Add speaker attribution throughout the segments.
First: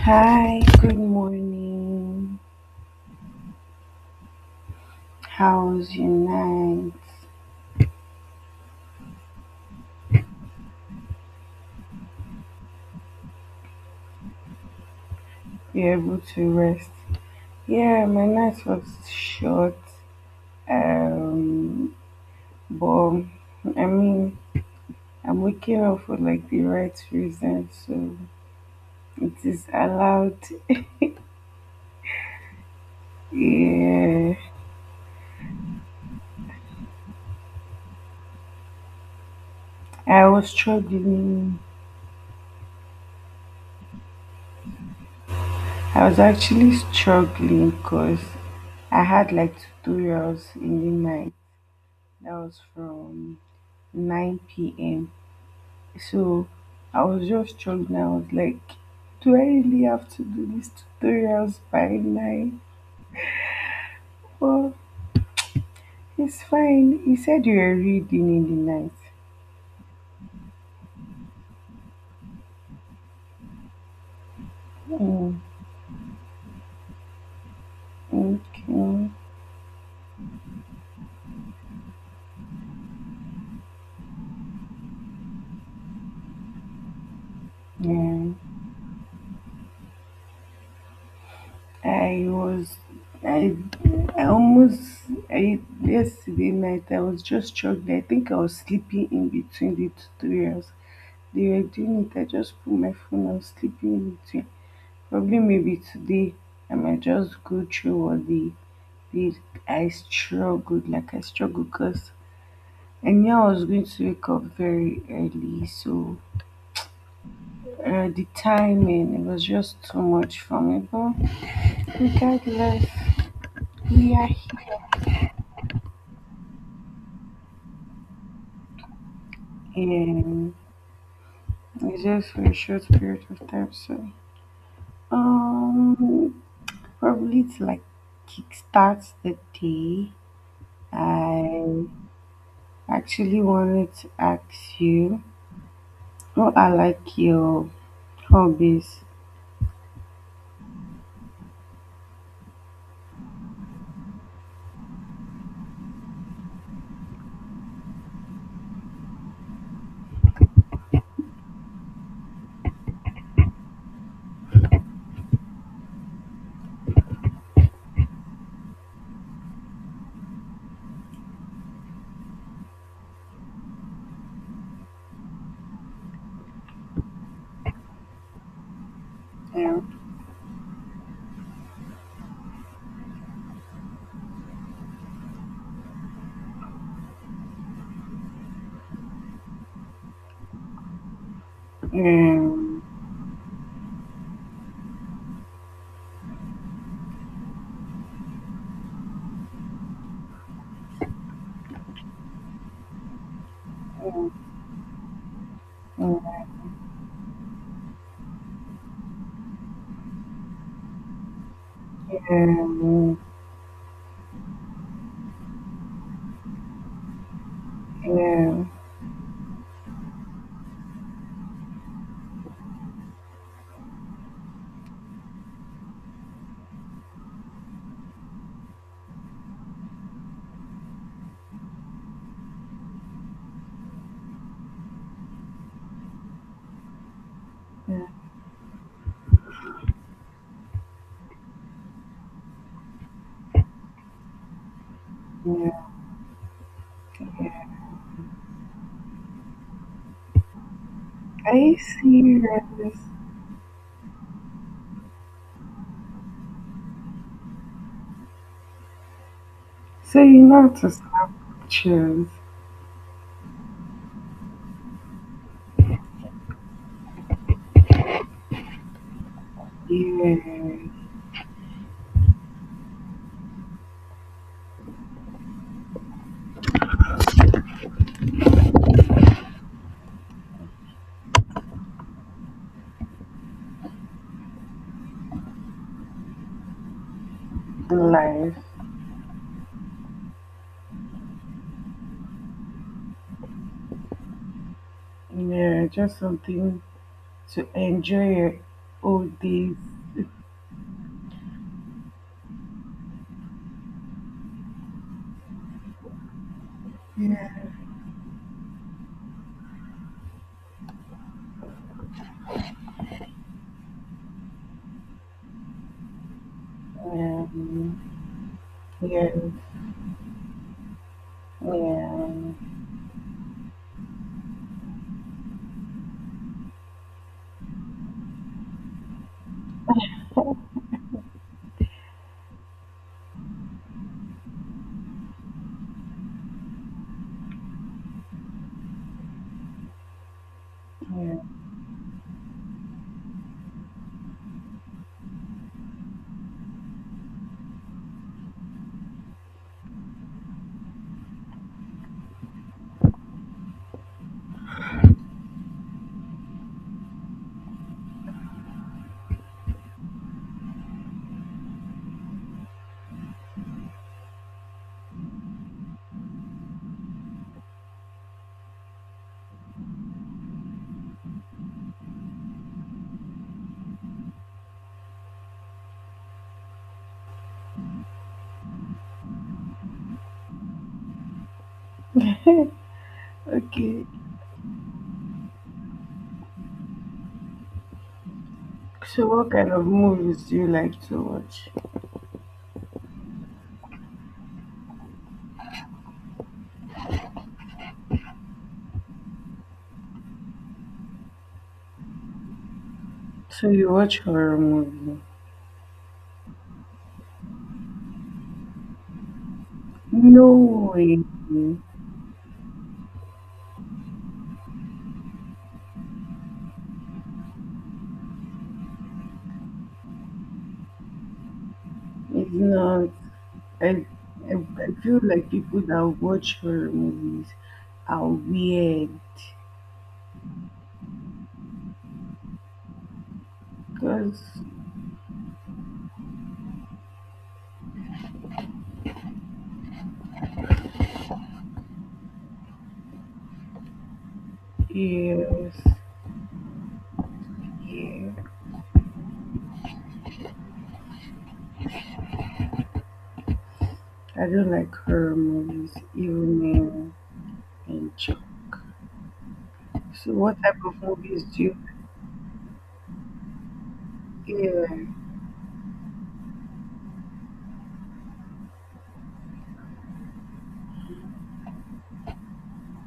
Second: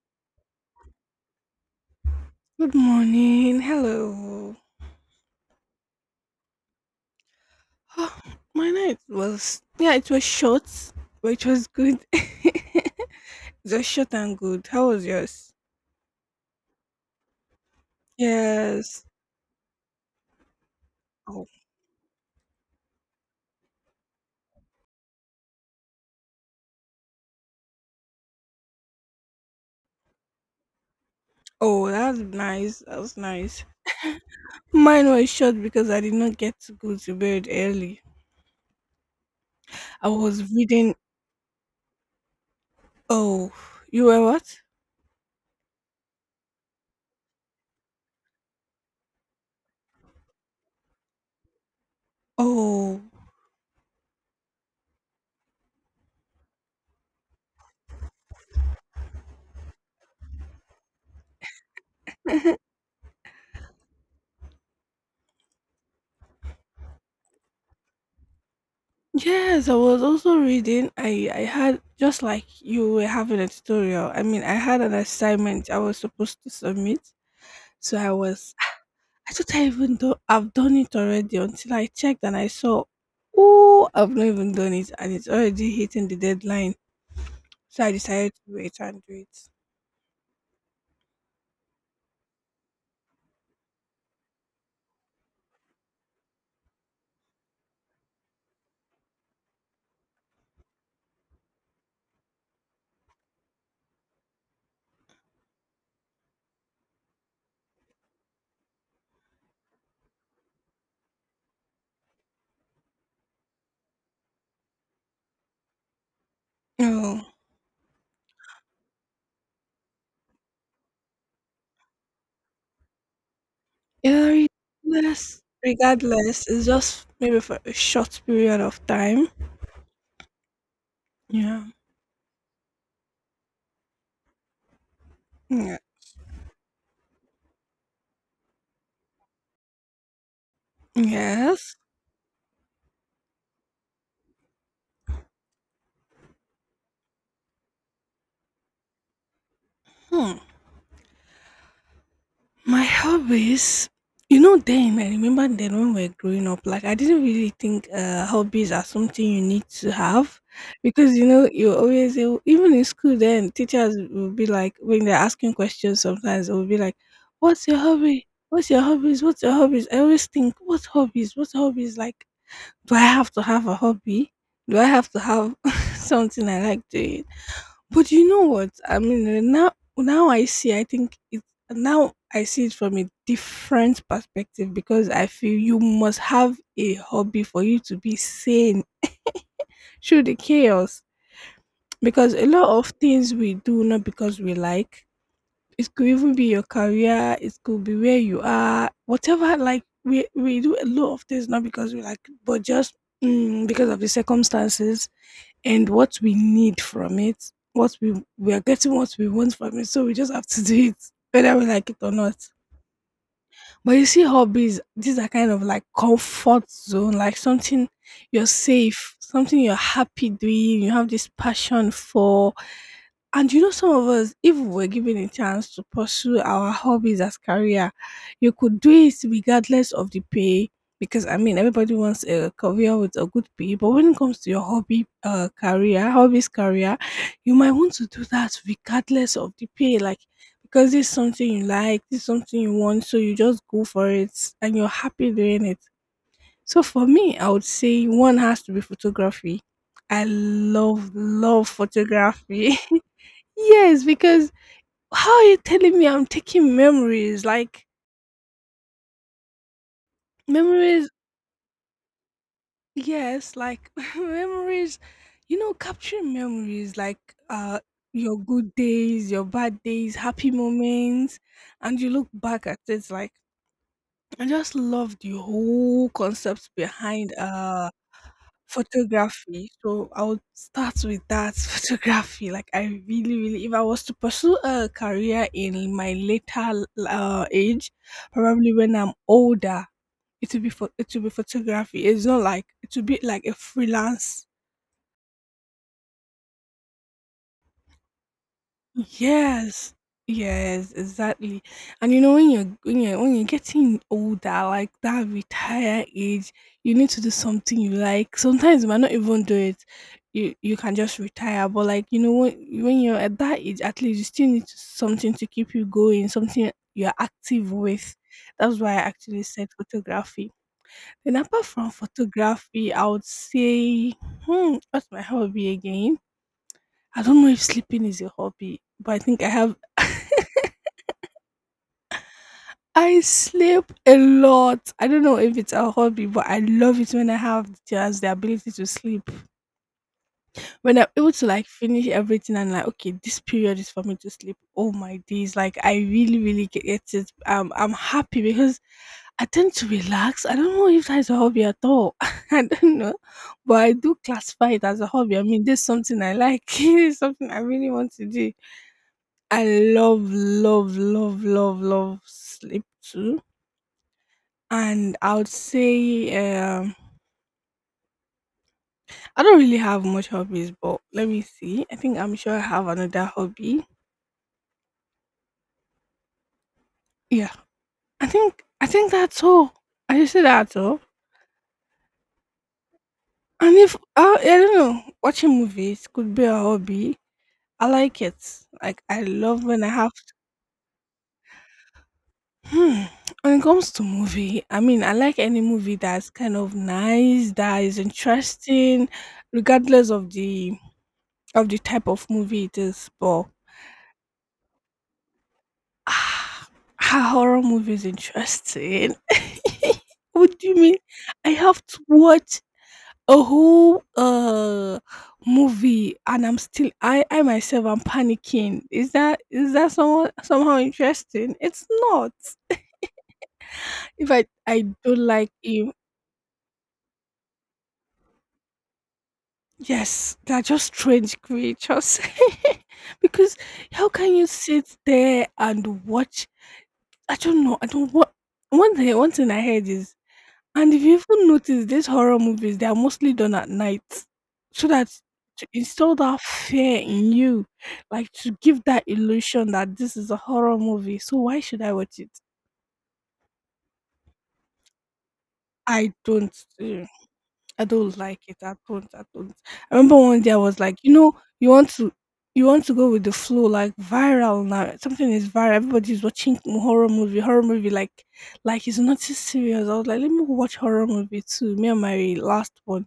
Speaker 1: Hi, good morning.
Speaker 2: Good morning. Hello.
Speaker 1: How's your night?
Speaker 2: Oh, my night was yeah, it was short, but it was good. It was short and good. How was yours?
Speaker 1: You're able to rest? Yeah, my night
Speaker 2: Yes.
Speaker 1: was short.
Speaker 2: Oh,
Speaker 1: Um, but I mean, I'm waking up for like the right reason, so it is allowed.
Speaker 2: oh, that's nice. That was nice.
Speaker 1: Yeah,
Speaker 2: Mine was short because I did not get to go to bed early. I
Speaker 1: I
Speaker 2: was
Speaker 1: was
Speaker 2: reading.
Speaker 1: struggling.
Speaker 2: Oh, you were what?
Speaker 1: I was actually struggling because I had like tutorials in the night. That was
Speaker 2: Oh,
Speaker 1: from 9 p.m. So I was just struggling. I was like, do I really have to do these tutorials by nine? Well, it's fine. He said you were reading in the night.
Speaker 2: yes. I was also reading. I had just like you were having a tutorial. I mean, I had an
Speaker 1: Mm,
Speaker 2: assignment I was supposed to submit. So I was
Speaker 1: okay.
Speaker 2: I thought I even though I've done it already until I checked and I saw, oh, I've not even done it and it's already hitting the deadline. So I decided
Speaker 1: Yeah.
Speaker 2: to wait and do it.
Speaker 1: I was. I, I almost. I, Yesterday night, I was just struggling. I think I was sleeping in between the tutorials. They were doing it. I just put my phone. I was sleeping in between. Probably maybe today. I might just go through all the bed I struggled because I knew I was going to wake up very early, so
Speaker 2: Oh,
Speaker 1: the timing, it was just too much for me, but regardless, we are
Speaker 2: yeah, regardless, regardless, it's just maybe for a short period of time.
Speaker 1: here.
Speaker 2: Yeah.
Speaker 1: It's just for a short period of time, so
Speaker 2: Yeah.
Speaker 1: um probably to like kickstart the day.
Speaker 2: Yes.
Speaker 1: I actually wanted to ask you, what are like your hobbies?
Speaker 2: Hmm. My hobbies, you know, then I remember then when we are growing up, like I didn't really think hobbies are something you need to have because you know you always even in school then teachers will be like when they're asking questions sometimes they will be like, "What's your hobby? What's your hobbies? What's your hobbies?" I always think, "What hobbies? What hobbies? Like, do I have to have a hobby? Do I have to have something I like doing?" But you know what? I mean, uh, now
Speaker 1: um,
Speaker 2: now I see. I think it now I see it from a different perspective because I feel you must have a hobby for you to be sane through the chaos. Because a lot
Speaker 1: um,
Speaker 2: of things we do not because we like. It could even be your career. It could be where you are. Whatever. Like we do a lot of things not because we like, but just because of the circumstances and what we need from it, what we are getting what we want from it. So we just have to do it, whether we like it or not.
Speaker 1: Yeah,
Speaker 2: But you see, hobbies, these are kind of like comfort zone, like something you're
Speaker 1: yeah,
Speaker 2: safe, something you're happy doing, you have this passion for. And you know, some of us, if we were given a chance to pursue our hobbies as career, you could do it regardless of the pay. Because I mean, everybody wants a career with a good pay, but when it comes to your hobbies career, you might want
Speaker 1: yeah.
Speaker 2: to do that regardless of the pay. Like because it's something you like, it's something you want, so you just go for it and you're happy doing it.
Speaker 1: Yeah.
Speaker 2: So for me, I would say one has to be photography. I love,
Speaker 1: Are
Speaker 2: love
Speaker 1: you
Speaker 2: photography.
Speaker 1: serious?
Speaker 2: Yes, because how are you telling me I'm taking memories? Like
Speaker 1: So you know how to
Speaker 2: memories,
Speaker 1: snap pictures.
Speaker 2: yes, like memories, you know, capturing memories like uh your good days, your bad days,
Speaker 1: Yeah,
Speaker 2: happy moments, and you look back at it like I just love the whole concept behind photography. So I would start with that photography. Like I really, really, if I was to pursue a career in my later age,
Speaker 1: life.
Speaker 2: probably when I'm older, it will be photography. It's not like it will be like a freelance.
Speaker 1: Yeah, just something to enjoy your old days.
Speaker 2: Yes. Yes, exactly. And you know when you're getting older, like that retire age, you need to do
Speaker 1: Yeah,
Speaker 2: something you like. Sometimes you might not even do it. You can just retire. But like, you know, when you're at that age, at least you still need to- something to keep you going, something you're
Speaker 1: yeah,
Speaker 2: active with. That's why I
Speaker 1: yeah,
Speaker 2: actually said photography. And apart from
Speaker 1: yeah.
Speaker 2: photography, I would say, hmm, what's my hobby again? I don't know if sleeping is a hobby, but I think I have. I sleep a lot. I don't know if it's a hobby, but I love it when I have the chance, the ability to sleep. When I'm able to like finish everything and like, okay, this period is for me to sleep. Oh my days. Like I really, really get it. I'm happy because I tend to relax. I don't know if that's a hobby at all. I don't know. But I do classify it as a hobby. I mean, this is something I like. It's something I really want to do. I love, love, love, love, love sleep too. And I would say um, I don't really have much hobbies, but let me see. I think I'm sure I have another hobby. Yeah, I think that's all. I just say that's all. And if
Speaker 1: Okay.
Speaker 2: I don't know, watching movies could be a hobby. I like it. Like I
Speaker 1: So what
Speaker 2: love
Speaker 1: kind
Speaker 2: when
Speaker 1: of
Speaker 2: I have.
Speaker 1: movies do you like to watch?
Speaker 2: Hmm. When it comes to movie, I mean, I like any movie that's kind of nice, that is interesting, regardless of the type of movie it is, but
Speaker 1: So you watch horror movies?
Speaker 2: ah, a horror movie is interesting.
Speaker 1: No
Speaker 2: What do you mean?
Speaker 1: way.
Speaker 2: I have to watch a whole movie and I'm still I myself am panicking. Is that somehow interesting? It's not.
Speaker 1: It's not. I,
Speaker 2: If I
Speaker 1: I
Speaker 2: I
Speaker 1: I
Speaker 2: don't
Speaker 1: feel like
Speaker 2: like
Speaker 1: people
Speaker 2: him,
Speaker 1: that watch horror movies are weird
Speaker 2: yes, they're just strange creatures. Because how can
Speaker 1: because
Speaker 2: you sit there and watch? I don't know. I don't what one thing I heard is, and if you even notice these horror movies, they are mostly done at night. So that to
Speaker 1: yes,
Speaker 2: instill that fear in you, like
Speaker 1: yeah,
Speaker 2: to give that illusion that this is a horror movie. So why should I watch it?
Speaker 1: I don't like horror movies,
Speaker 2: I don't uh,
Speaker 1: even
Speaker 2: I don't
Speaker 1: and Chuck.
Speaker 2: like it at all, at all. I remember
Speaker 1: So
Speaker 2: one day I
Speaker 1: what
Speaker 2: was
Speaker 1: type
Speaker 2: like,
Speaker 1: of
Speaker 2: you know,
Speaker 1: movies do
Speaker 2: you
Speaker 1: you?
Speaker 2: want to you want to go with the flow, like viral now. Something is viral. Everybody's watching horror movie like it's not too serious. I was like, let me watch horror movie too. Me and my last one.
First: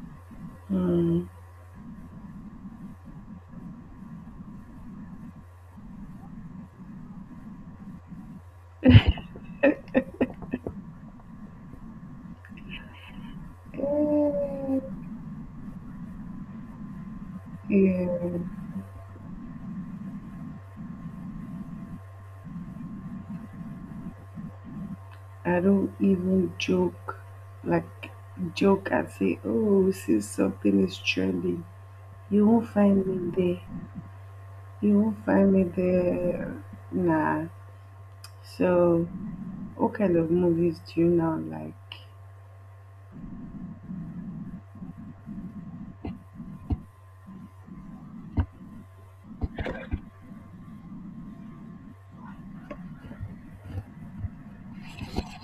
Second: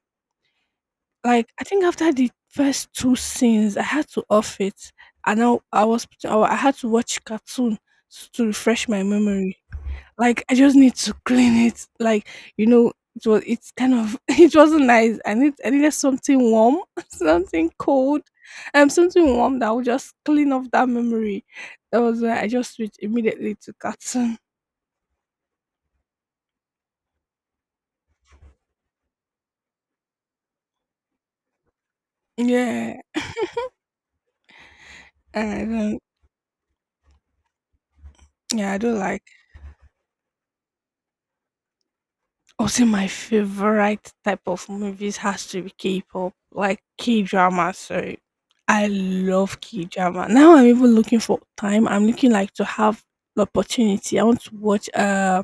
Speaker 1: Yeah, mm,
Speaker 2: Like I think after the first two scenes, I had to off it. And I had to watch cartoon to refresh my memory. Like I just need to clean it. Like you know, it's kind of it
Speaker 1: eh,
Speaker 2: wasn't nice. I needed something warm, something
Speaker 1: yeah.
Speaker 2: cold, something warm that would just clean off that memory. That was why I just switched immediately to cartoon.
Speaker 1: I don't even joke, like joke and say, oh, since something is trending, you won't
Speaker 2: Yeah,
Speaker 1: find me there. You won't find me
Speaker 2: and I don't.
Speaker 1: there. Nah.
Speaker 2: Yeah, I don't
Speaker 1: So,
Speaker 2: like.
Speaker 1: what kind of movies do you now like?
Speaker 2: Also, my favorite type of movies has to be K-pop, like K-drama. Sorry, I love K-drama. Now I'm even looking for time. I'm looking like to have the opportunity. I want to watch.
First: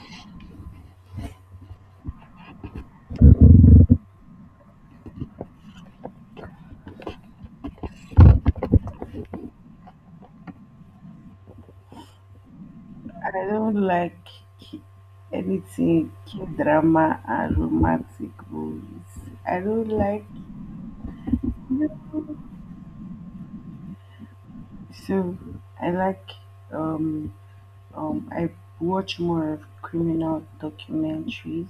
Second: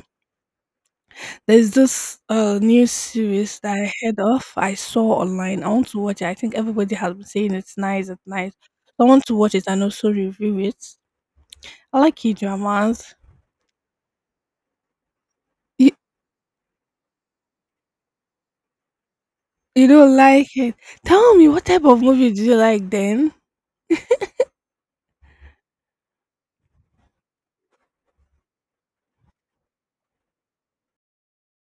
Speaker 2: There's this new series that I heard of. I saw online. I want to watch it. I think everybody has been saying it's nice. It's nice. So I want to watch it and also review it. I like K-dramas.
Speaker 1: I don't like ki-
Speaker 2: You,
Speaker 1: anything K drama and romantic movies. I
Speaker 2: you
Speaker 1: don't
Speaker 2: don't
Speaker 1: like.
Speaker 2: like it? Tell me what type of movie do you like then?
Speaker 1: So, I like. Um, I watch more of criminal documentaries.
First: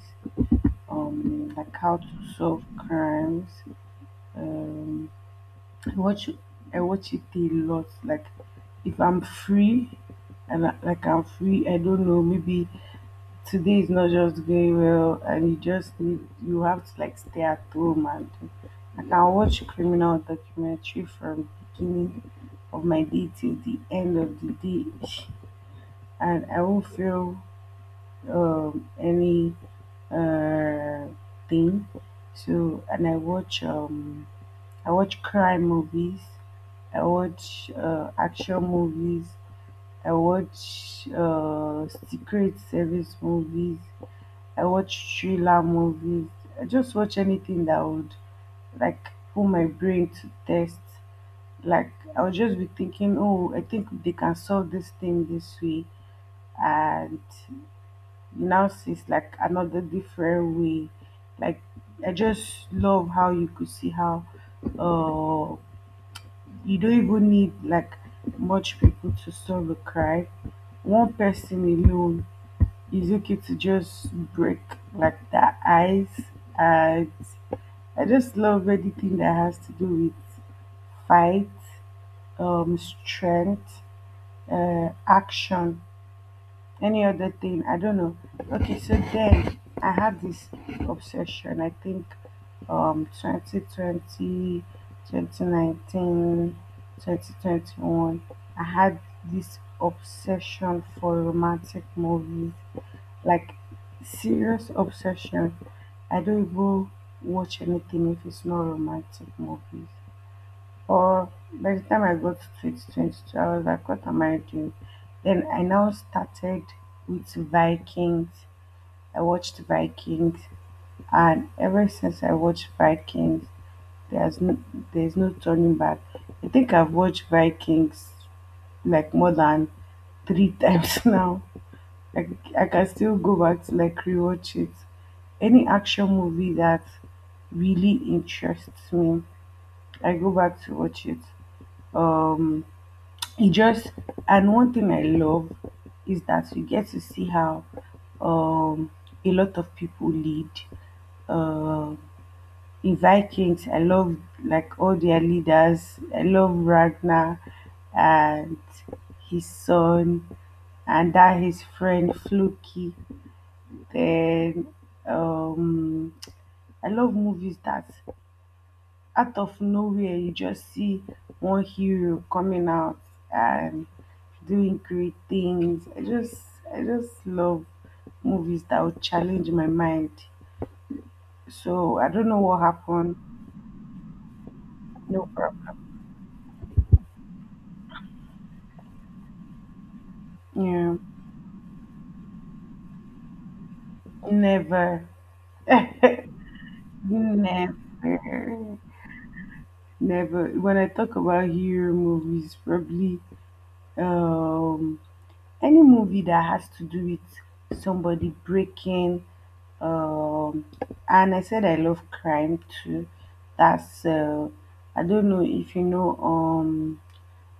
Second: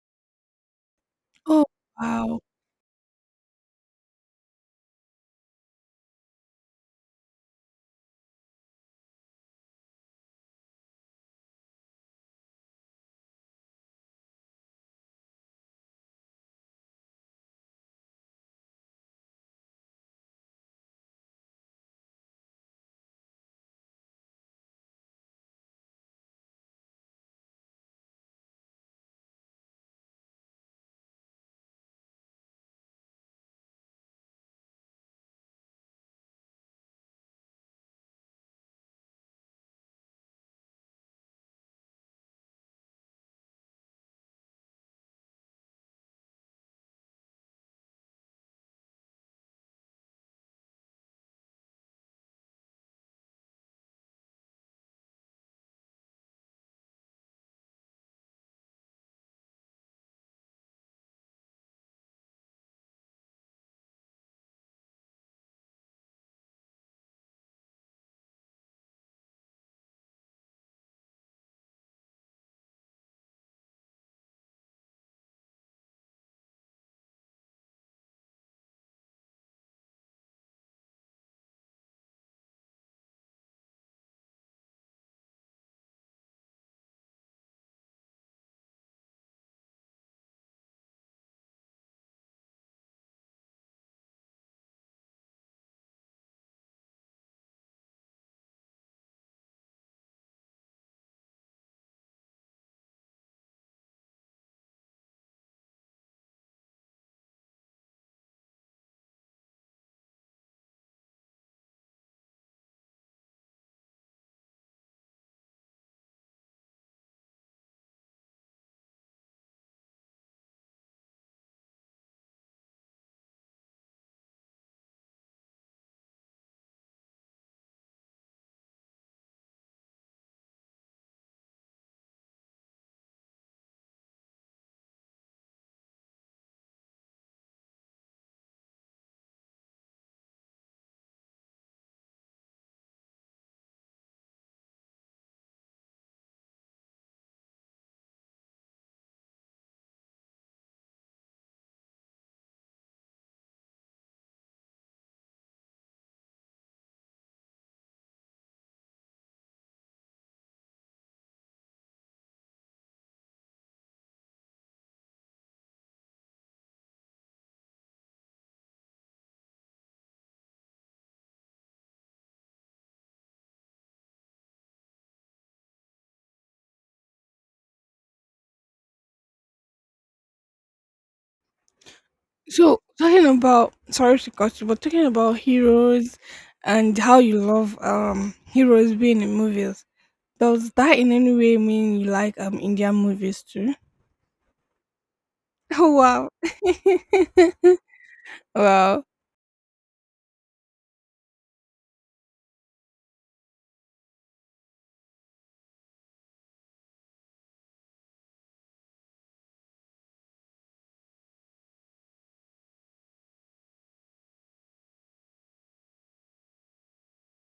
Speaker 2: Oh
Speaker 1: Like how to
Speaker 2: wow.
Speaker 1: solve crimes. Um, I watch. I watch it a lot. Like, if I'm free, and like I'm free, I don't know, maybe today is not just going well and you just need you have to like stay at home and like, I can watch a criminal documentary from the beginning of my day till the end of the day and I won't feel any uh thing. So and I watch crime movies, I watch action movies, I watch secret service movies, I watch thriller movies. I just watch anything that would like put my brain to test. Like I'll just be thinking, oh, I think they can solve this thing this way, and you now sees like another different way. Like I just love how you could see how uh you don't even need like much people to solve a crime. One person alone is okay to just break like the ice, and I just love anything that has to do with fight, strength, action, any other thing. I don't know. Okay, so then I have this obsession. I think 2020, 2019, 2021. I had this obsession for romantic movies, like serious obsession. I don't even watch anything if it's not romantic movies. Or by the time I got to 2022, I was like, what am I doing? Then I now started with Vikings. I watched Vikings, and ever since I watched Vikings, there's no, there's no turning back. I think I've watched Vikings like more than three times now, like I can still go back to like rewatch it. Any action movie that really interests me, I go back to watch it. Um, it just and one thing I love is that you get to see how um a lot of people lead. Um, in Vikings, I love like all their leaders. I love Ragnar and his son and that his friend Floki. Then um, I love movies that out of nowhere you just see one hero coming out and doing great things. I just love movies that would challenge my mind. So I don't know what
Speaker 2: So
Speaker 1: happened.
Speaker 2: talking about sorry to cut you, but talking
Speaker 1: No
Speaker 2: about
Speaker 1: problem.
Speaker 2: heroes and how you love heroes being in movies. Does
Speaker 1: Yeah,
Speaker 2: that in any way mean you like Indian movies too?
Speaker 1: never,
Speaker 2: Oh wow.
Speaker 1: never,
Speaker 2: Wow.
Speaker 1: never. When I talk about hero movies, probably um any movie that has to do with somebody breaking um and I said I love crime too. That's I don't know if you know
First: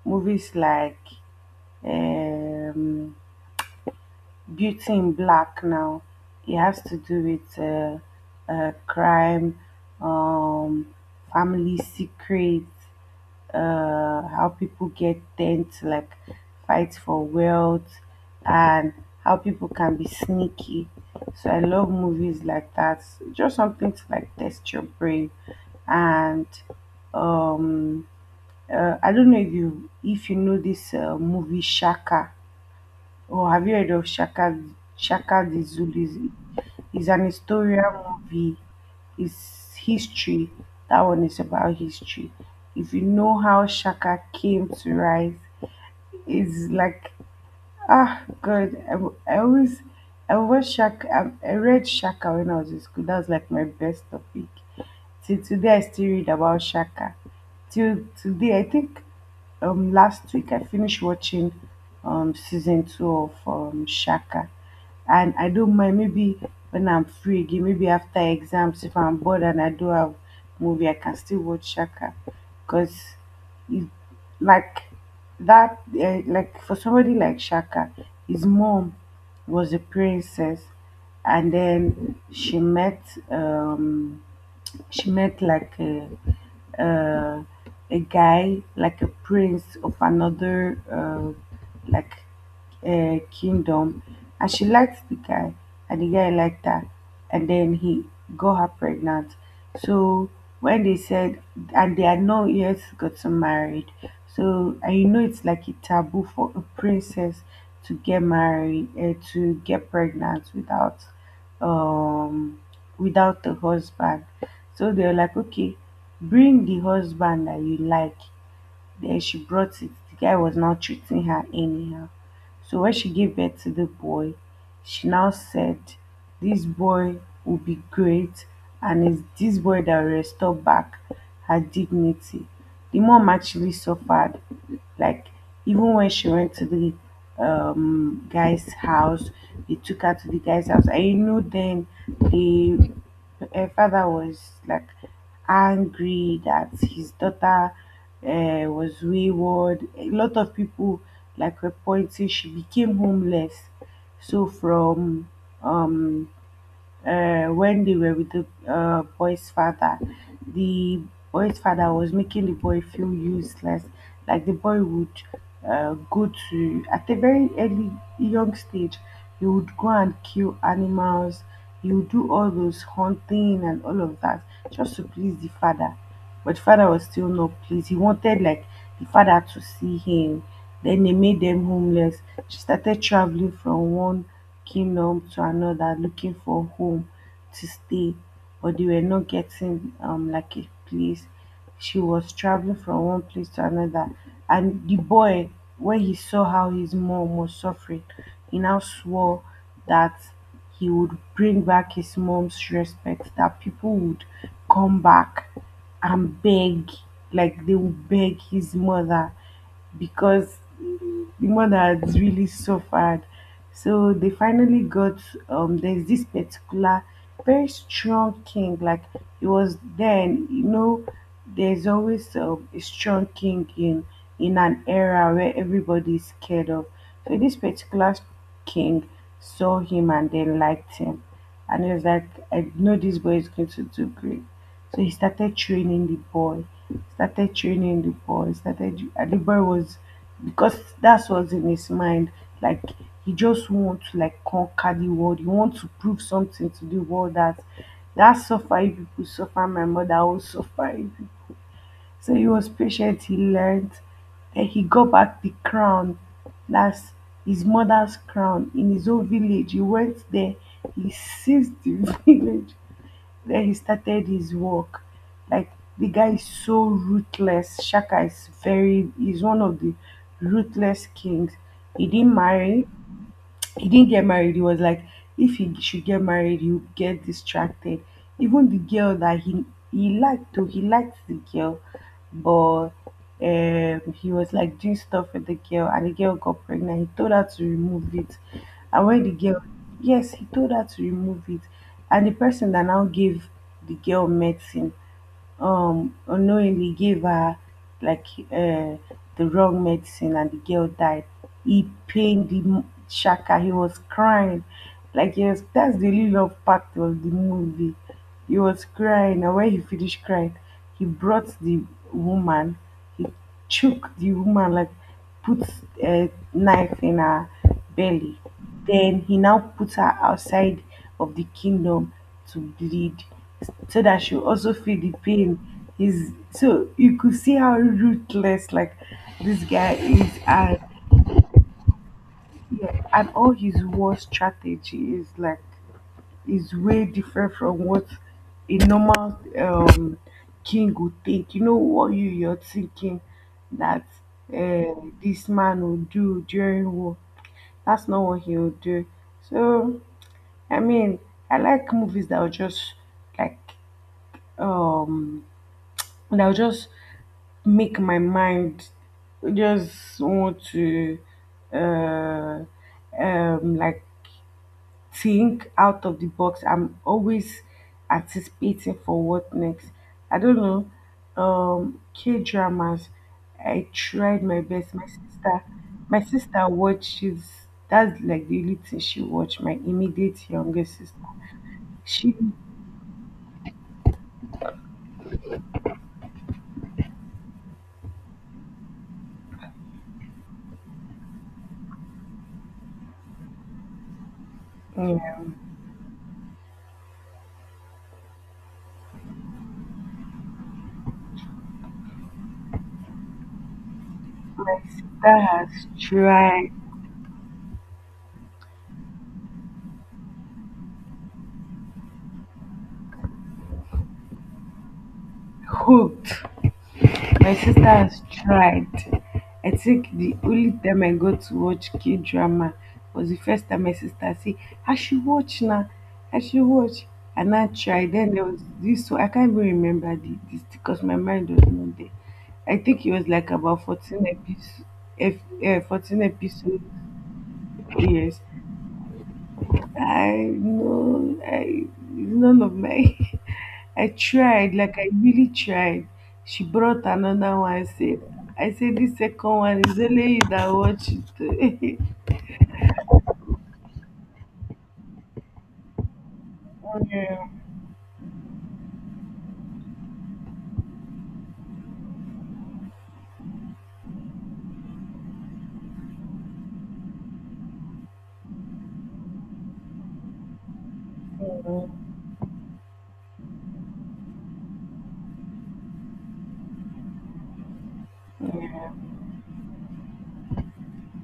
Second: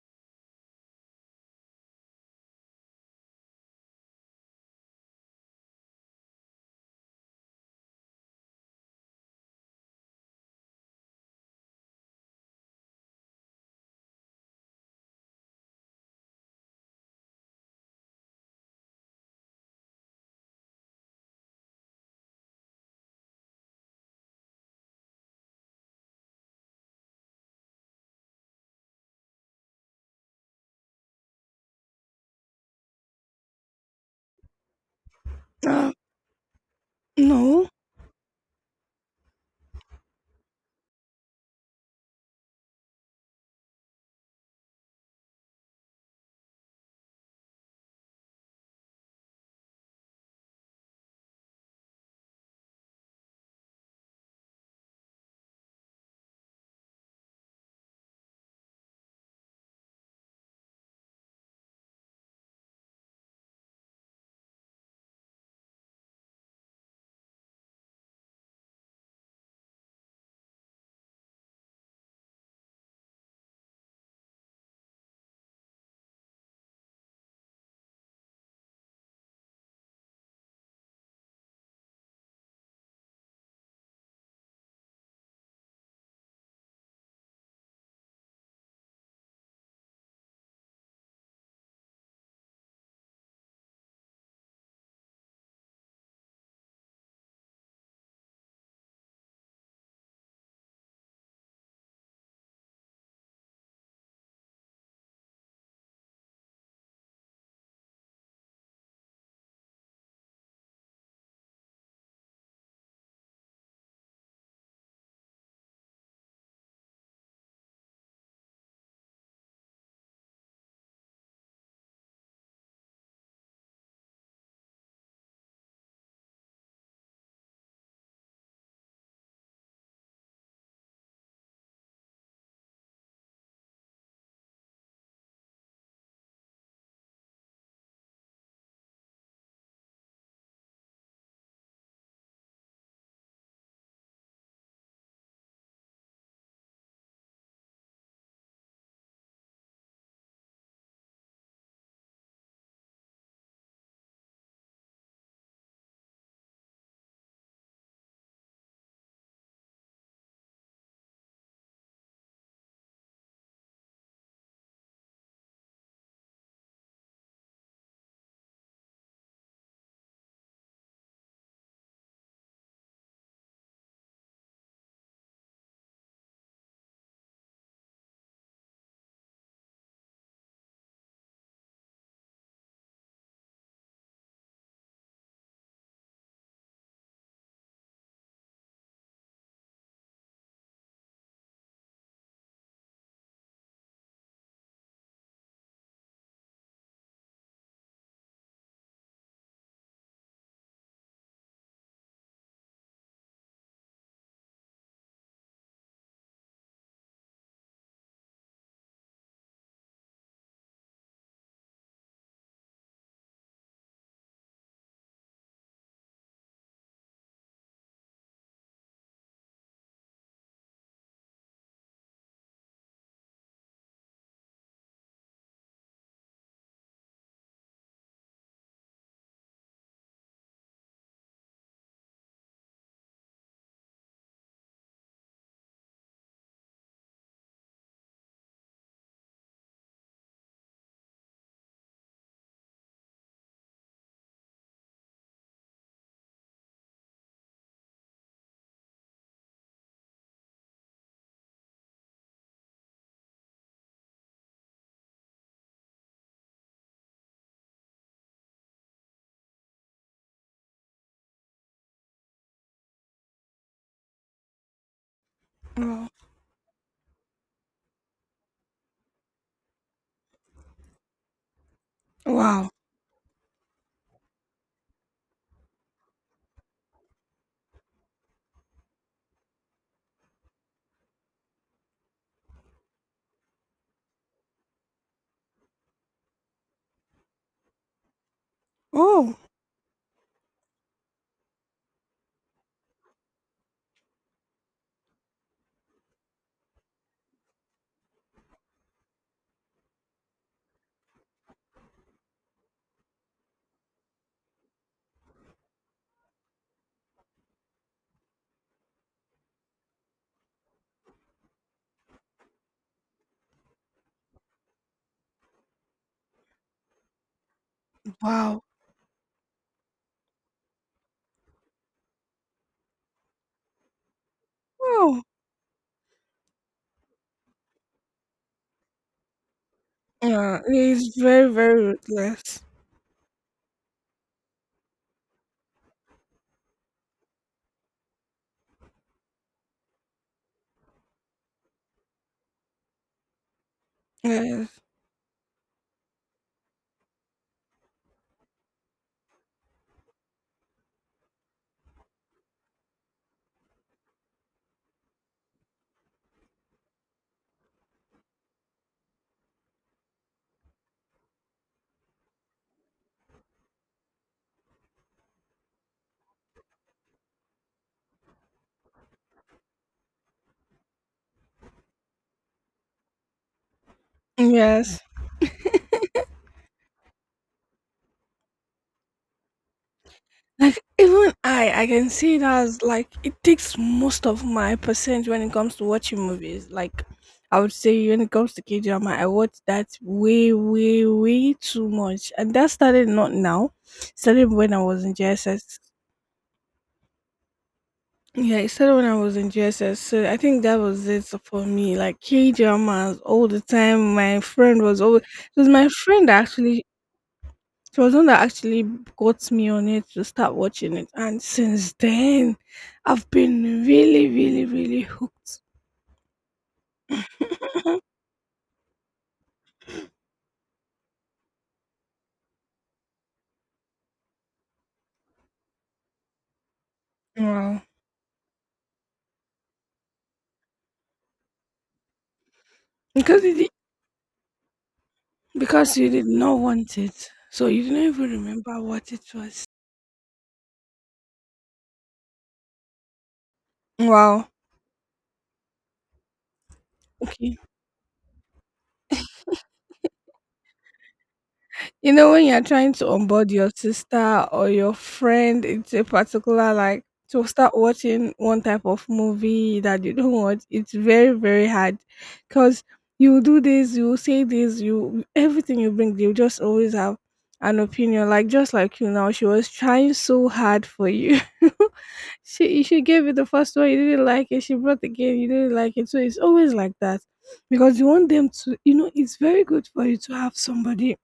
Speaker 1: movies like um Beauty in Black now. It has to do with crime, um family secrets, how people get tend to like fight for wealth and how people can be sneaky. So I love movies like that. Just something to like test your brain, and um I don't know if you know this movie Shaka. Oh, have you heard of Shaka the
Speaker 2: Uh,
Speaker 1: Zulu? It's an
Speaker 2: no.
Speaker 1: historian movie. It's history. That one is about history. If you know how Shaka came to rise, it's like ah, God, I watch Shaka, I read Shaka when I was in school. That was like my best topic. Till today, I still read about Shaka. Till today, I think last week I finished watching season two of Shaka, and I don't mind. Maybe when I'm free again, maybe after exams, if I'm bored and I do have movie, I can still watch Shaka, cause like that like for somebody like Shaka, his mom was a princess, and then um she met like uh, a guy, like a prince of another like a kingdom, and she liked the guy and the guy liked her, and then he got her pregnant. So when they said and they had not yet gotten married, so and you know it's like a taboo for a princess to get pregnant without um without a husband. So they were like, okay, bring the husband that you like. Then she brought it. The guy was not treating her anyhow. So when she gave birth to the boy, she now said, this boy will be great, and it's this boy that will restore back her dignity. The mom actually suffered. Like, even when she went to the guy's house, they took her to the guy's house. I know then they her father was like angry that his daughter was wayward. A lot of people like were pointing she became homeless. So from um when they were with the boy's father, the boy's father was making the boy feel useless. Like the boy would go to, at a very early, young stage, he would go and kill animals, he would do all those hunting and all of that just to please the father, but father was still not pleased. He wanted like the father to see him. Then they made them homeless. She started traveling from one kingdom to another looking for a home to stay, but they were not getting like a place. She was traveling from one place to another, and the boy, when he saw how his mom was suffering, he now swore that he would bring back his mom's respect, that people would come back and beg, like they would beg his mother because the mother had really suffered. So they finally got there's this particular very strong king, like it was then, you know, there's always a strong king in an era where everybody is scared of. So this particular king saw him and they liked him. And he was like, I know this boy is going to do great. So he started training the boy, started training the boy, started, and the boy was, because that's what's in his mind. Like, he just wants to like conquer the world. He wants to prove something to the world that that suffer if people suffer, my mother will suffer if so he was patient, he learned. Then he got back the crown. That's his mother's crown in his own village. He went there, he seized the village. Then he started his work. Like
Speaker 2: Wow.
Speaker 1: the guy is so ruthless. Shaka is very he's one of the ruthless kings. He didn't
Speaker 2: Wow.
Speaker 1: marry, he didn't get married. He was like, if he should get married, he would get distracted. Even the girl that he liked, though, he liked the girl, but he was like doing stuff with the girl and the girl got pregnant. He told her to remove it. And when the
Speaker 2: Oh
Speaker 1: girl yes, he told her to remove it. And the person that now gave the girl medicine unknowingly gave her like uh, the wrong medicine and the girl died. He pained the shaka. He was crying. Like yes, that's the only love part of the movie. He was crying and when he finished crying, he brought the woman, he chook the woman like put a knife in her belly.
Speaker 2: wow.
Speaker 1: Then he now puts her outside of the kingdom to bleed so that she also feel the
Speaker 2: Oh.
Speaker 1: pain. Is so you could see how ruthless like this guy is,
Speaker 2: Yeah.
Speaker 1: and
Speaker 2: It's very, very ruthless.
Speaker 1: yeah, and all his war strategy is like is way different from what a normal king would think. You know what you're thinking that
Speaker 2: Yes.
Speaker 1: uh, this man will do during war. That's not what he will do. So, I mean, I like movies that will just like um that will just make my mind just want to uh like think out of the box. I'm always anticipating for what next. I don't know. K dramas. I tried my best.
Speaker 2: Yes.
Speaker 1: My sister watches. That's like the only thing she watched. My immediate
Speaker 2: Like
Speaker 1: younger sister.
Speaker 2: even I can see
Speaker 1: She,
Speaker 2: it as like it takes most of my percent when it comes to watching movies. Like I would say when it comes to K drama, I watch that way, way, way too much. And that started not now. Started when I was in
Speaker 1: yeah,
Speaker 2: JSS. Yeah, it started when I was in JSS. So I think that was it for me. Like K dramas all the time. My
Speaker 1: my
Speaker 2: friend was always
Speaker 1: sister
Speaker 2: it was
Speaker 1: has
Speaker 2: my friend that
Speaker 1: tried.
Speaker 2: actually It was one that actually got me on it to start watching it, and since then, I've been really, really, really hooked.
Speaker 1: Hooked. My sister has tried. I think the only time I got to watch K drama was the first time my sister say, I should watch now. I should watch. And I
Speaker 2: Wow.
Speaker 1: tried. Then there was this one. I can't even remember this because my mind was not there. I think it was
Speaker 2: Because
Speaker 1: like
Speaker 2: you did,
Speaker 1: about 14 episodes. If,
Speaker 2: because you
Speaker 1: 14
Speaker 2: did not
Speaker 1: episodes,
Speaker 2: want it, so you didn't even
Speaker 1: yes.
Speaker 2: remember what it was.
Speaker 1: I know. It's none of my I
Speaker 2: Wow.
Speaker 1: tried, like I really tried. She brought
Speaker 2: Okay.
Speaker 1: another one. I said, this second one is only you that watch it.
Speaker 2: You know, when you're trying to onboard your sister or your friend into a particular, like, to
Speaker 1: Yeah,
Speaker 2: start watching one type of movie that you don't watch, it's very, very hard. Because you do this, you say this, you everything you bring, you just always have an opinion. Like, just like you now, she was trying so hard for you. She gave you the first one, you didn't like it. She brought again, you didn't like it. So it's always like that. Because you want them to, you know, it's very good for you to have somebody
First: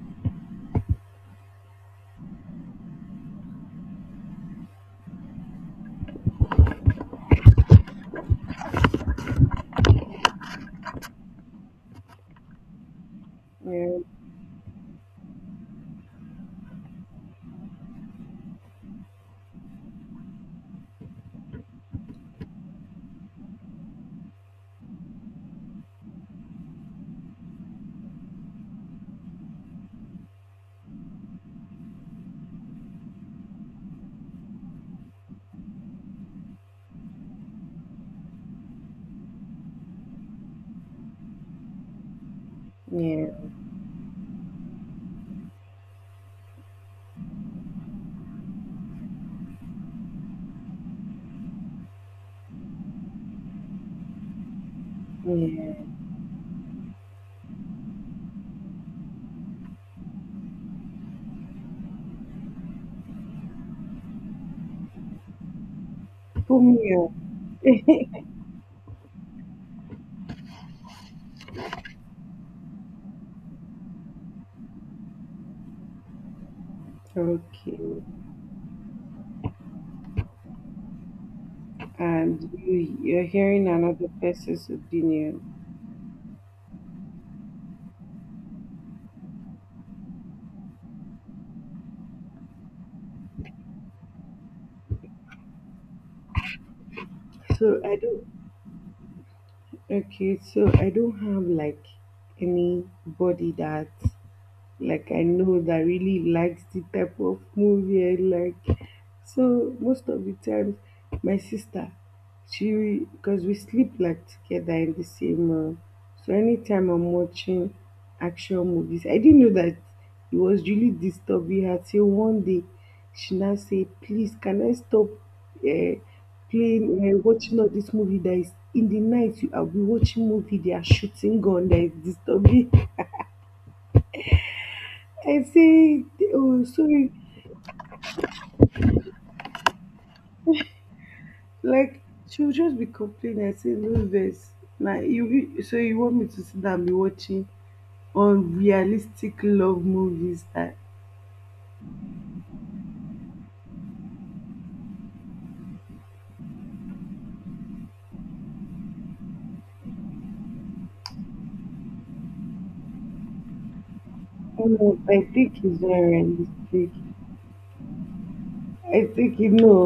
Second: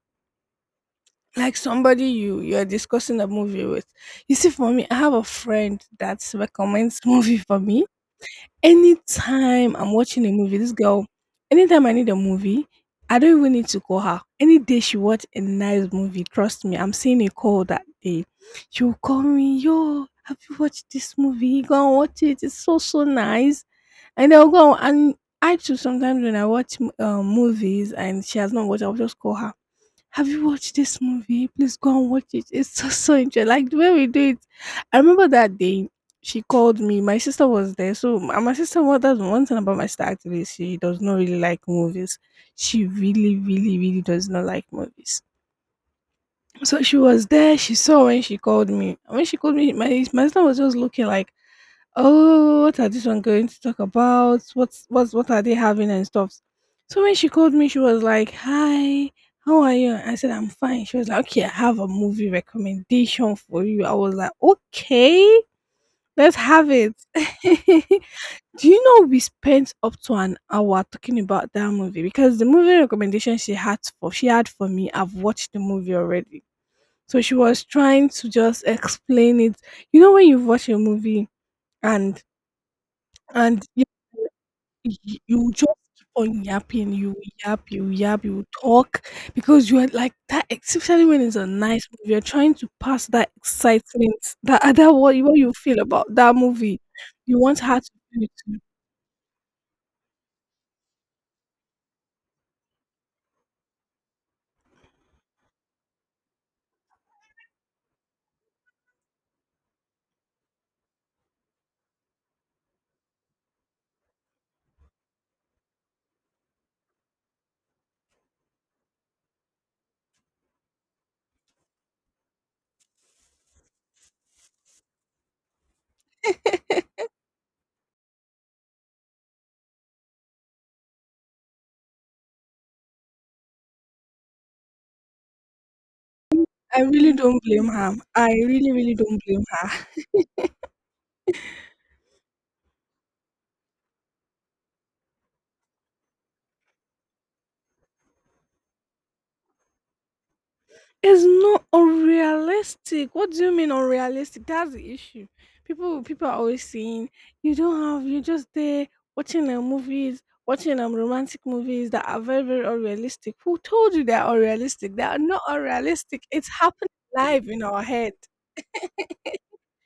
Speaker 2: like somebody you're discussing a movie with. You see, for me, I have a friend that recommends movie for me. Anytime I'm watching a movie, this girl, anytime I need a movie, I don't even need to
Speaker 1: yeah,
Speaker 2: call her. Any day she watch a nice movie, trust me, I'm seeing a call that day. She will call me, "Yo, have you watched this movie? Go and watch it. It's so so nice." And I'll go and I too sometimes when I watch movies and she has not watched, I'll just call her, "Have you watched this movie? Please go and watch it. It's so so interesting." Like the way we do it. I remember that day she called me. My sister was there. So my sister what that's one thing about my sister actually. She does not really like movies. She
Speaker 1: yeah,
Speaker 2: really, really, really does not like movies. So she was there. She saw when she called me. And When she called me, my son was just looking like, "Oh, what are this one going to talk about? What's what are they
Speaker 1: yeah.
Speaker 2: having and stuff?" So when she called me, she was like, "Hi, how are you?" I said, "I'm fine." She was like, "Okay, I have a movie recommendation for you." I was like, "Okay, let's
Speaker 1: Pull
Speaker 2: have it."
Speaker 1: me up.
Speaker 2: Do you know we spent up to an hour talking about that movie because the movie recommendation she had for me, I've watched the movie already. So she was
Speaker 1: Okay.
Speaker 2: trying to just explain it. You know, when you watch a movie and
Speaker 1: And you're
Speaker 2: and
Speaker 1: hearing
Speaker 2: you,
Speaker 1: another person's
Speaker 2: you
Speaker 1: opinion.
Speaker 2: you just keep on yapping, you will yap, you will yap, you will talk because you are like that. Especially when it's a nice movie, you're trying to pass that excitement, that other what you feel about that movie. You want her
Speaker 1: So
Speaker 2: to
Speaker 1: I
Speaker 2: do
Speaker 1: don't.
Speaker 2: it too.
Speaker 1: Okay. So I don't have like anybody that like I know that really likes the type of movie I like. So most of the times, my sister, she because we sleep like together in the same room. So anytime I'm watching action movies, I didn't know that it was really disturbing her till one day she now say, "Please, can I stop uh, playing watching all this movie that is in the night? You are we watching movie? They are shooting gun that is disturbing." I say, oh,
Speaker 2: I
Speaker 1: sorry.
Speaker 2: really don't blame her. I really, really don't blame her.
Speaker 1: Like, she will just be complaining. I say, no, this. Now, you so you want me to sit down and be watching unrealistic love movies that
Speaker 2: It's not unrealistic. What do you mean unrealistic? That's the issue. People are always saying you don't have you're just there watching movies, watching romantic movies that are very, very unrealistic. Who told you they're unrealistic? They are
Speaker 1: I
Speaker 2: not
Speaker 1: think it's
Speaker 2: unrealistic.
Speaker 1: very
Speaker 2: It's happening
Speaker 1: realistic.
Speaker 2: live in our head.
Speaker 1: I think you know.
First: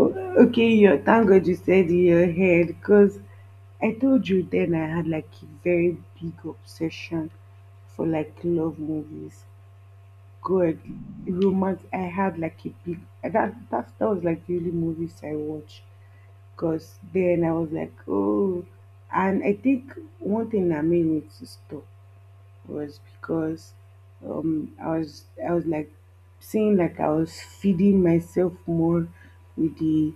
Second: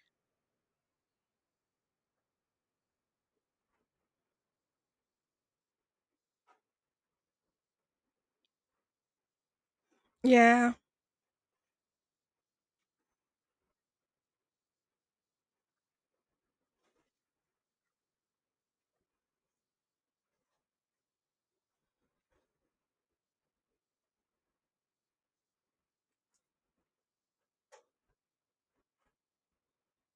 Speaker 1: Okay. You. thank God you said in your head because I told you then I had like a very big obsession for like love movies.
Speaker 2: Yeah.
Speaker 1: Good romance. I had like a big that was like the only movies I watched because then I was like, oh, and I think one thing that made me to stop was because I was like seeing like I was feeding myself more with the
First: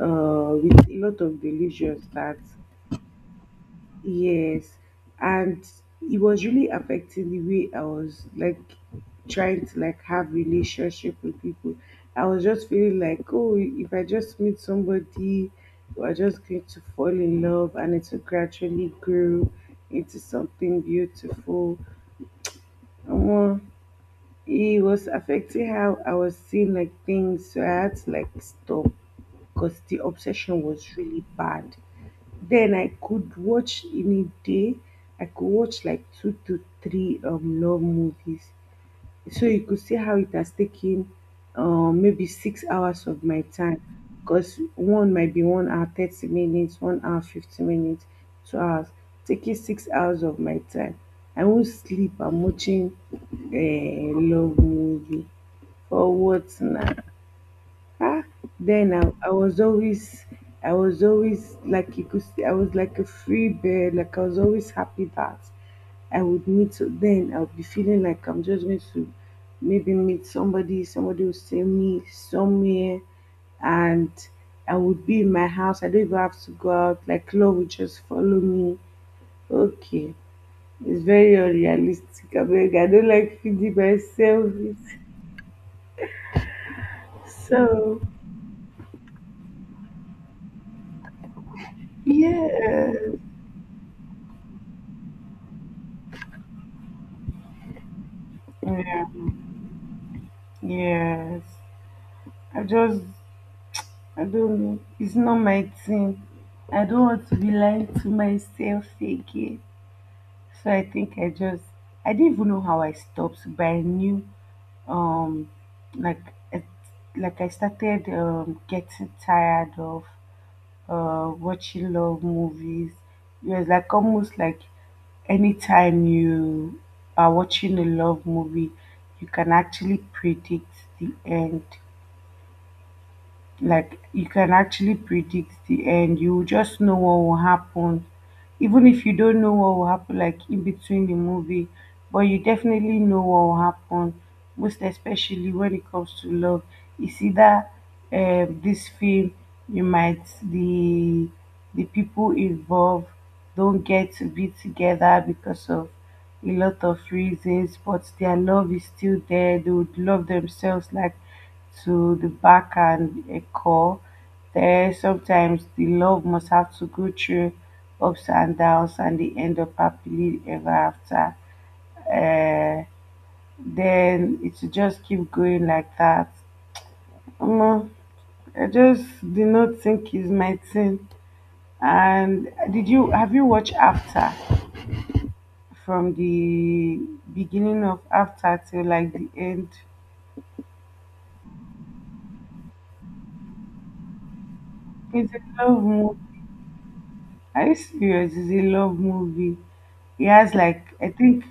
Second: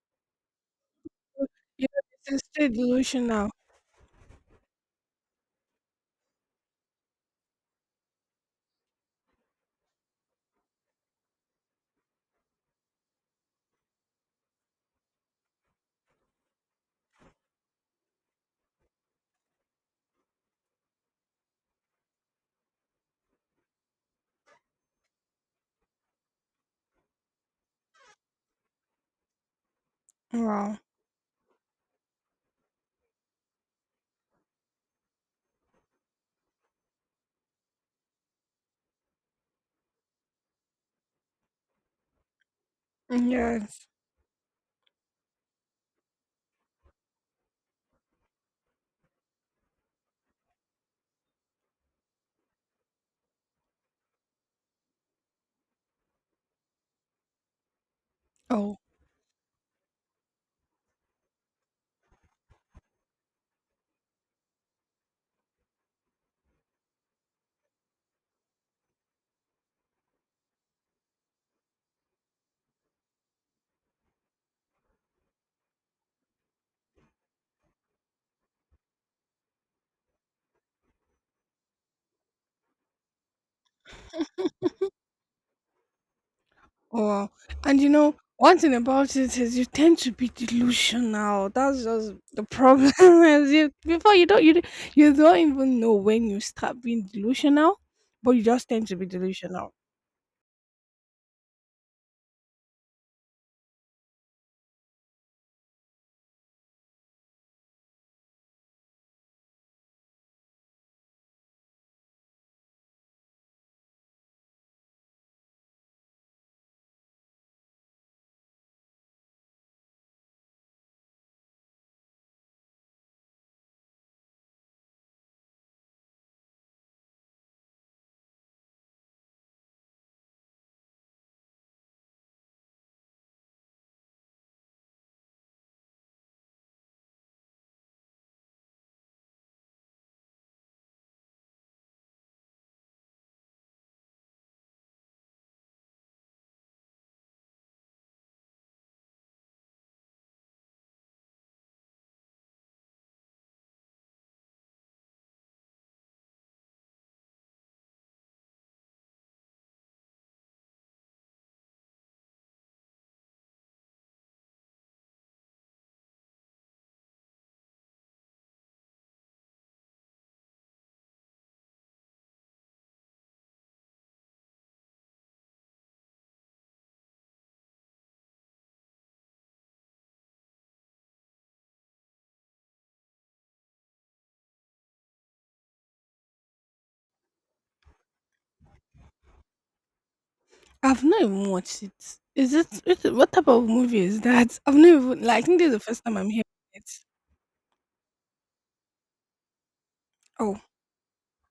Speaker 1: with a lot of
Speaker 2: You know,
Speaker 1: delusions that.
Speaker 2: it's still delusional.
Speaker 1: Yes, and it was really affecting the way I was like trying to like have relationship with people. I was just feeling like, oh, if I just meet somebody, we're just going to fall in love, and it will gradually grow into something beautiful. And more, it was affecting how I was seeing like things, so I had to like stop because the obsession
Speaker 2: Wow.
Speaker 1: was really bad. Then I could watch in a day, I could watch like two to three long movies. So you could see how it has taken maybe 6 hours of my time.
Speaker 2: Yes.
Speaker 1: Because one might be 1 hour 30 minutes, 1 hour 50 minutes, 2 hours, taking 6 hours of my time. I won't sleep, I'm watching a love movie. For what now? Ah,
Speaker 2: Oh.
Speaker 1: then I was always like you could see, I was like a free bird. Like I was always happy that I would meet. Then I'll be feeling like I'm just going to maybe meet somebody. Somebody will send me somewhere, and I would be in my house. I don't even have to go out. Like love would just follow me. Okay, it's very unrealistic. I beg. I don't like feeling myself.
Speaker 2: Oh, wow. And you
Speaker 1: So,
Speaker 2: know, one thing about it is you tend to be delusional. That's just the problem.
Speaker 1: yeah.
Speaker 2: Is you, before you don't even know when you start being delusional, but you just tend to
Speaker 1: Mm,
Speaker 2: be delusional.
Speaker 1: yes. I just, I don't know. It's not my thing. I don't want to be lying to myself again. So I think I didn't even know how I stopped, but I knew, um, like, it, like I started getting tired of watching love movies. It was like almost like anytime you are watching a love movie, you can actually predict the end. Like you can actually predict the end, you just know what will happen, even if you don't know what will happen like in between the movie, but you definitely know what will happen, most especially when it comes to love. It's either this film, you might the people involved don't get to be together because of a lot of reasons, but their love is still there. They would love themselves like to the back and a call there. Sometimes the love must have to go through ups and downs and they end up happily ever after. Uh, then it should just keep going like that. Omo, I just did not think is my thing. And did you have you watched After from the beginning of After till like the end?
Speaker 2: I've not even watched it. Is it, is it, what type of movie is that? I've not even,
Speaker 1: It's
Speaker 2: like, I think
Speaker 1: a
Speaker 2: this is the
Speaker 1: love
Speaker 2: first time
Speaker 1: movie.
Speaker 2: I'm hearing it.
Speaker 1: Are you serious? It's a love movie. He has
Speaker 2: Oh,
Speaker 1: like I think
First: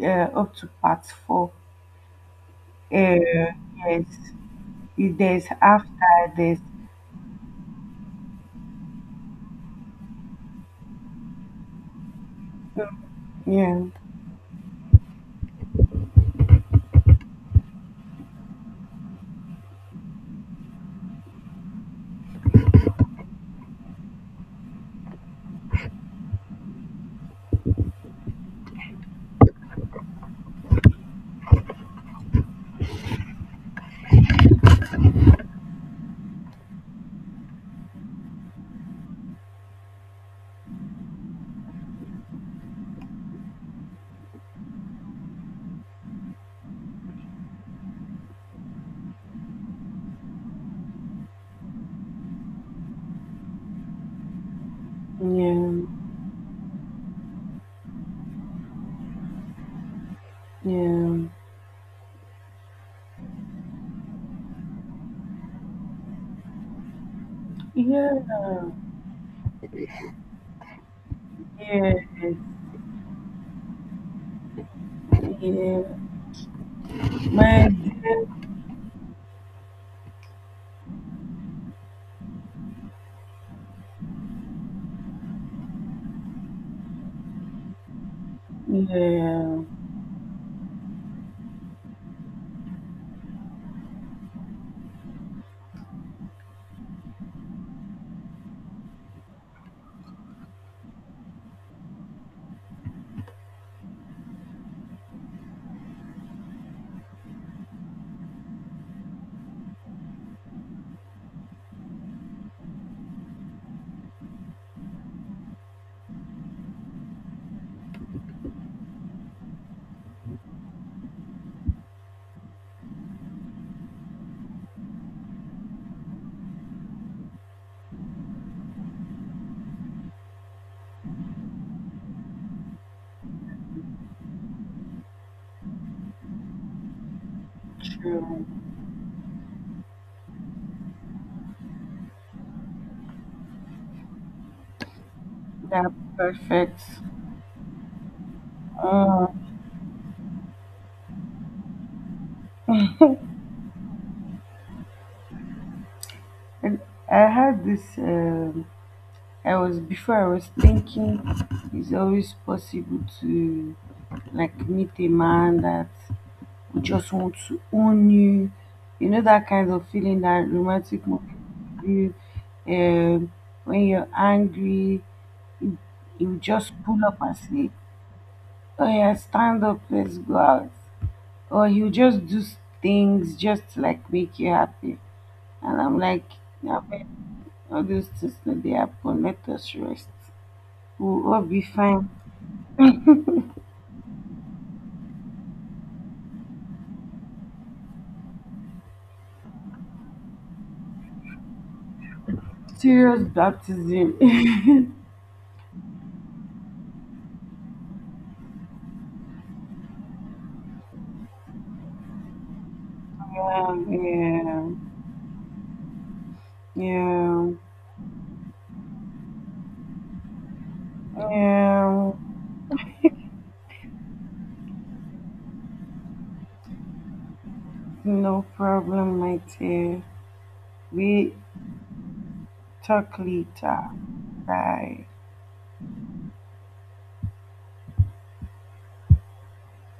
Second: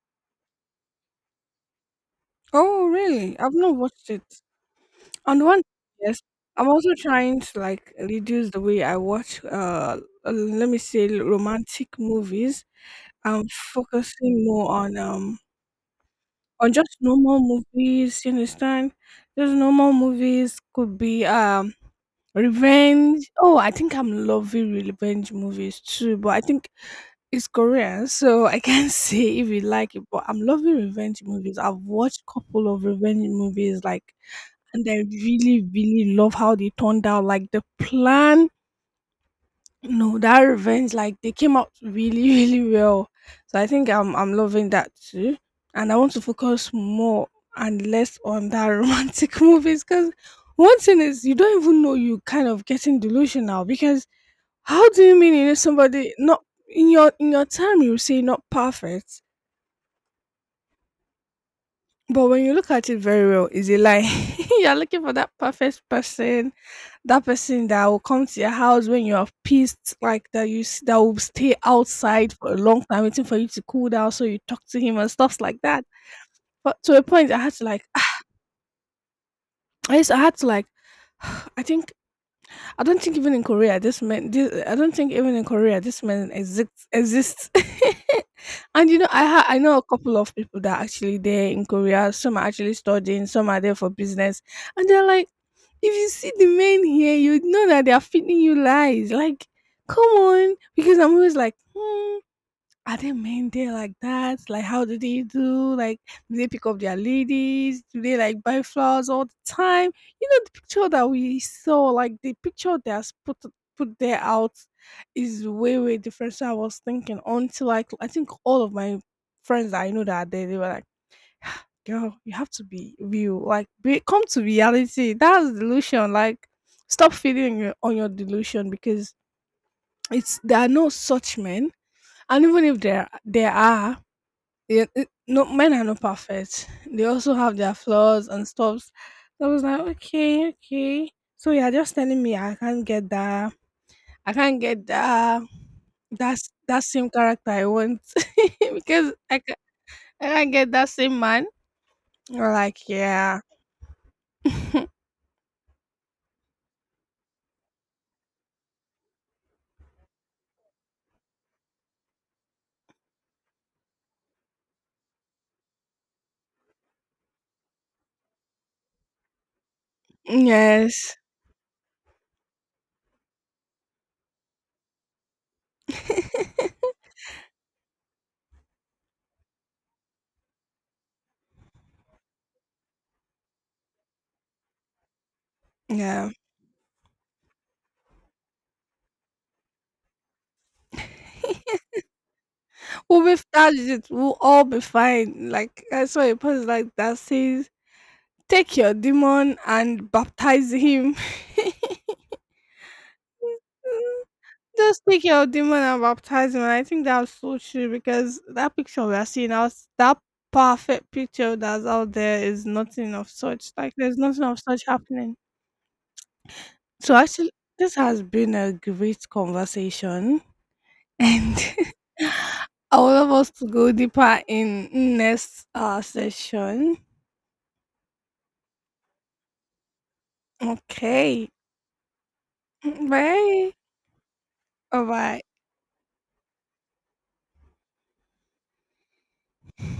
Speaker 1: up to part four.
Speaker 2: oh
Speaker 1: Uh,
Speaker 2: really? I've not
Speaker 1: yes,
Speaker 2: watched it.
Speaker 1: If
Speaker 2: On
Speaker 1: there's
Speaker 2: one, yes,
Speaker 1: after this.
Speaker 2: I'm also trying to like reduce the way I watch. Let me say romantic movies. I'm
Speaker 1: Yeah,
Speaker 2: focusing more on just normal movies, you understand? Just normal movies could be revenge. Oh, I think I'm loving revenge movies too, but I think it's Korean, so I can't say if you like it, but I'm loving revenge movies. I've watched couple of revenge movies like, and I really, really love how they turned out. Like the plan, no, that revenge, like they came out really, really well. So I think I'm loving that too. And I want to focus more and less on that romantic movies because one thing is you don't even know you kind of getting delusional because how do you mean you know
Speaker 1: yeah,
Speaker 2: somebody not in your time you say not perfect,
Speaker 1: yeah,
Speaker 2: but when you look at it very well, is it like you're looking for that perfect person, that person that will
Speaker 1: yeah,
Speaker 2: come to your house when you're pissed, like that that will stay
Speaker 1: yeah,
Speaker 2: outside for a long time waiting for you to cool down, so you talk to him and stuffs like
Speaker 1: yeah.
Speaker 2: that. But to a point, I had to
Speaker 1: My
Speaker 2: like,
Speaker 1: dear,
Speaker 2: I used, I had to like, I think I don't think even in Korea this man. This, I don't think even in Korea this man exists. Exists. And you know, I
Speaker 1: yeah,
Speaker 2: know a couple of people that are actually there in Korea. Some are actually studying. Some are there for business, and they're like, "If you see the men here, you know that they are feeding you lies." Like, come on, because I'm always like, hmm, are they men there like that? Like, how do they do? Like, do they pick up their ladies? Do they like buy flowers all the time? You know, the picture that we saw, like the picture that's put there out, is way way different. So I was thinking, until like I think all of my friends that I know that are there, they were like, "Ah, girl, you have to be real. Like, be, come to reality. That's delusion. Like, stop feeding your- on your delusion because." It's there are no such men, and even if there are, yeah, it, no, men are not perfect. They also have their flaws
Speaker 1: true.
Speaker 2: and stuffs. So I was like, okay, okay. So you're just telling me I can't get that. I can't get that.
Speaker 1: That
Speaker 2: That's
Speaker 1: perfect.
Speaker 2: that same character I want because
Speaker 1: Uh,
Speaker 2: I can I can't get that same man. We're like, yeah,
Speaker 1: and I had this. I was before I was thinking it's always possible to like meet a man that. You just want to own you. You know that kind of feeling that romantic
Speaker 2: yes,
Speaker 1: movie give you, um, when you're angry, you, you just pull up and say, oh yeah, stand up, let's go out. Or you just do things just to, like make you happy. And I'm like,
Speaker 2: yeah.
Speaker 1: yeah, but all those things that they happen, let us rest. We'll all be fine.
Speaker 2: We'll be, that's it. We'll all be fine. Like I saw a post like that says, "Take your demon and baptize him."
Speaker 1: Serious baptism.
Speaker 2: Just take your demon and baptize him, and I think that's so true because that picture we are seeing now, that perfect picture that's out there is nothing of such.
Speaker 1: Yeah,
Speaker 2: Like there's nothing of
Speaker 1: yeah,
Speaker 2: such happening. So
Speaker 1: yeah,
Speaker 2: actually, this has been a great conversation, and
Speaker 1: yeah.
Speaker 2: I would love us to go deeper in next session.
Speaker 1: No problem, my dear. We
Speaker 2: Okay,
Speaker 1: talk
Speaker 2: bye.
Speaker 1: later. Bye.
Speaker 2: Bye bye.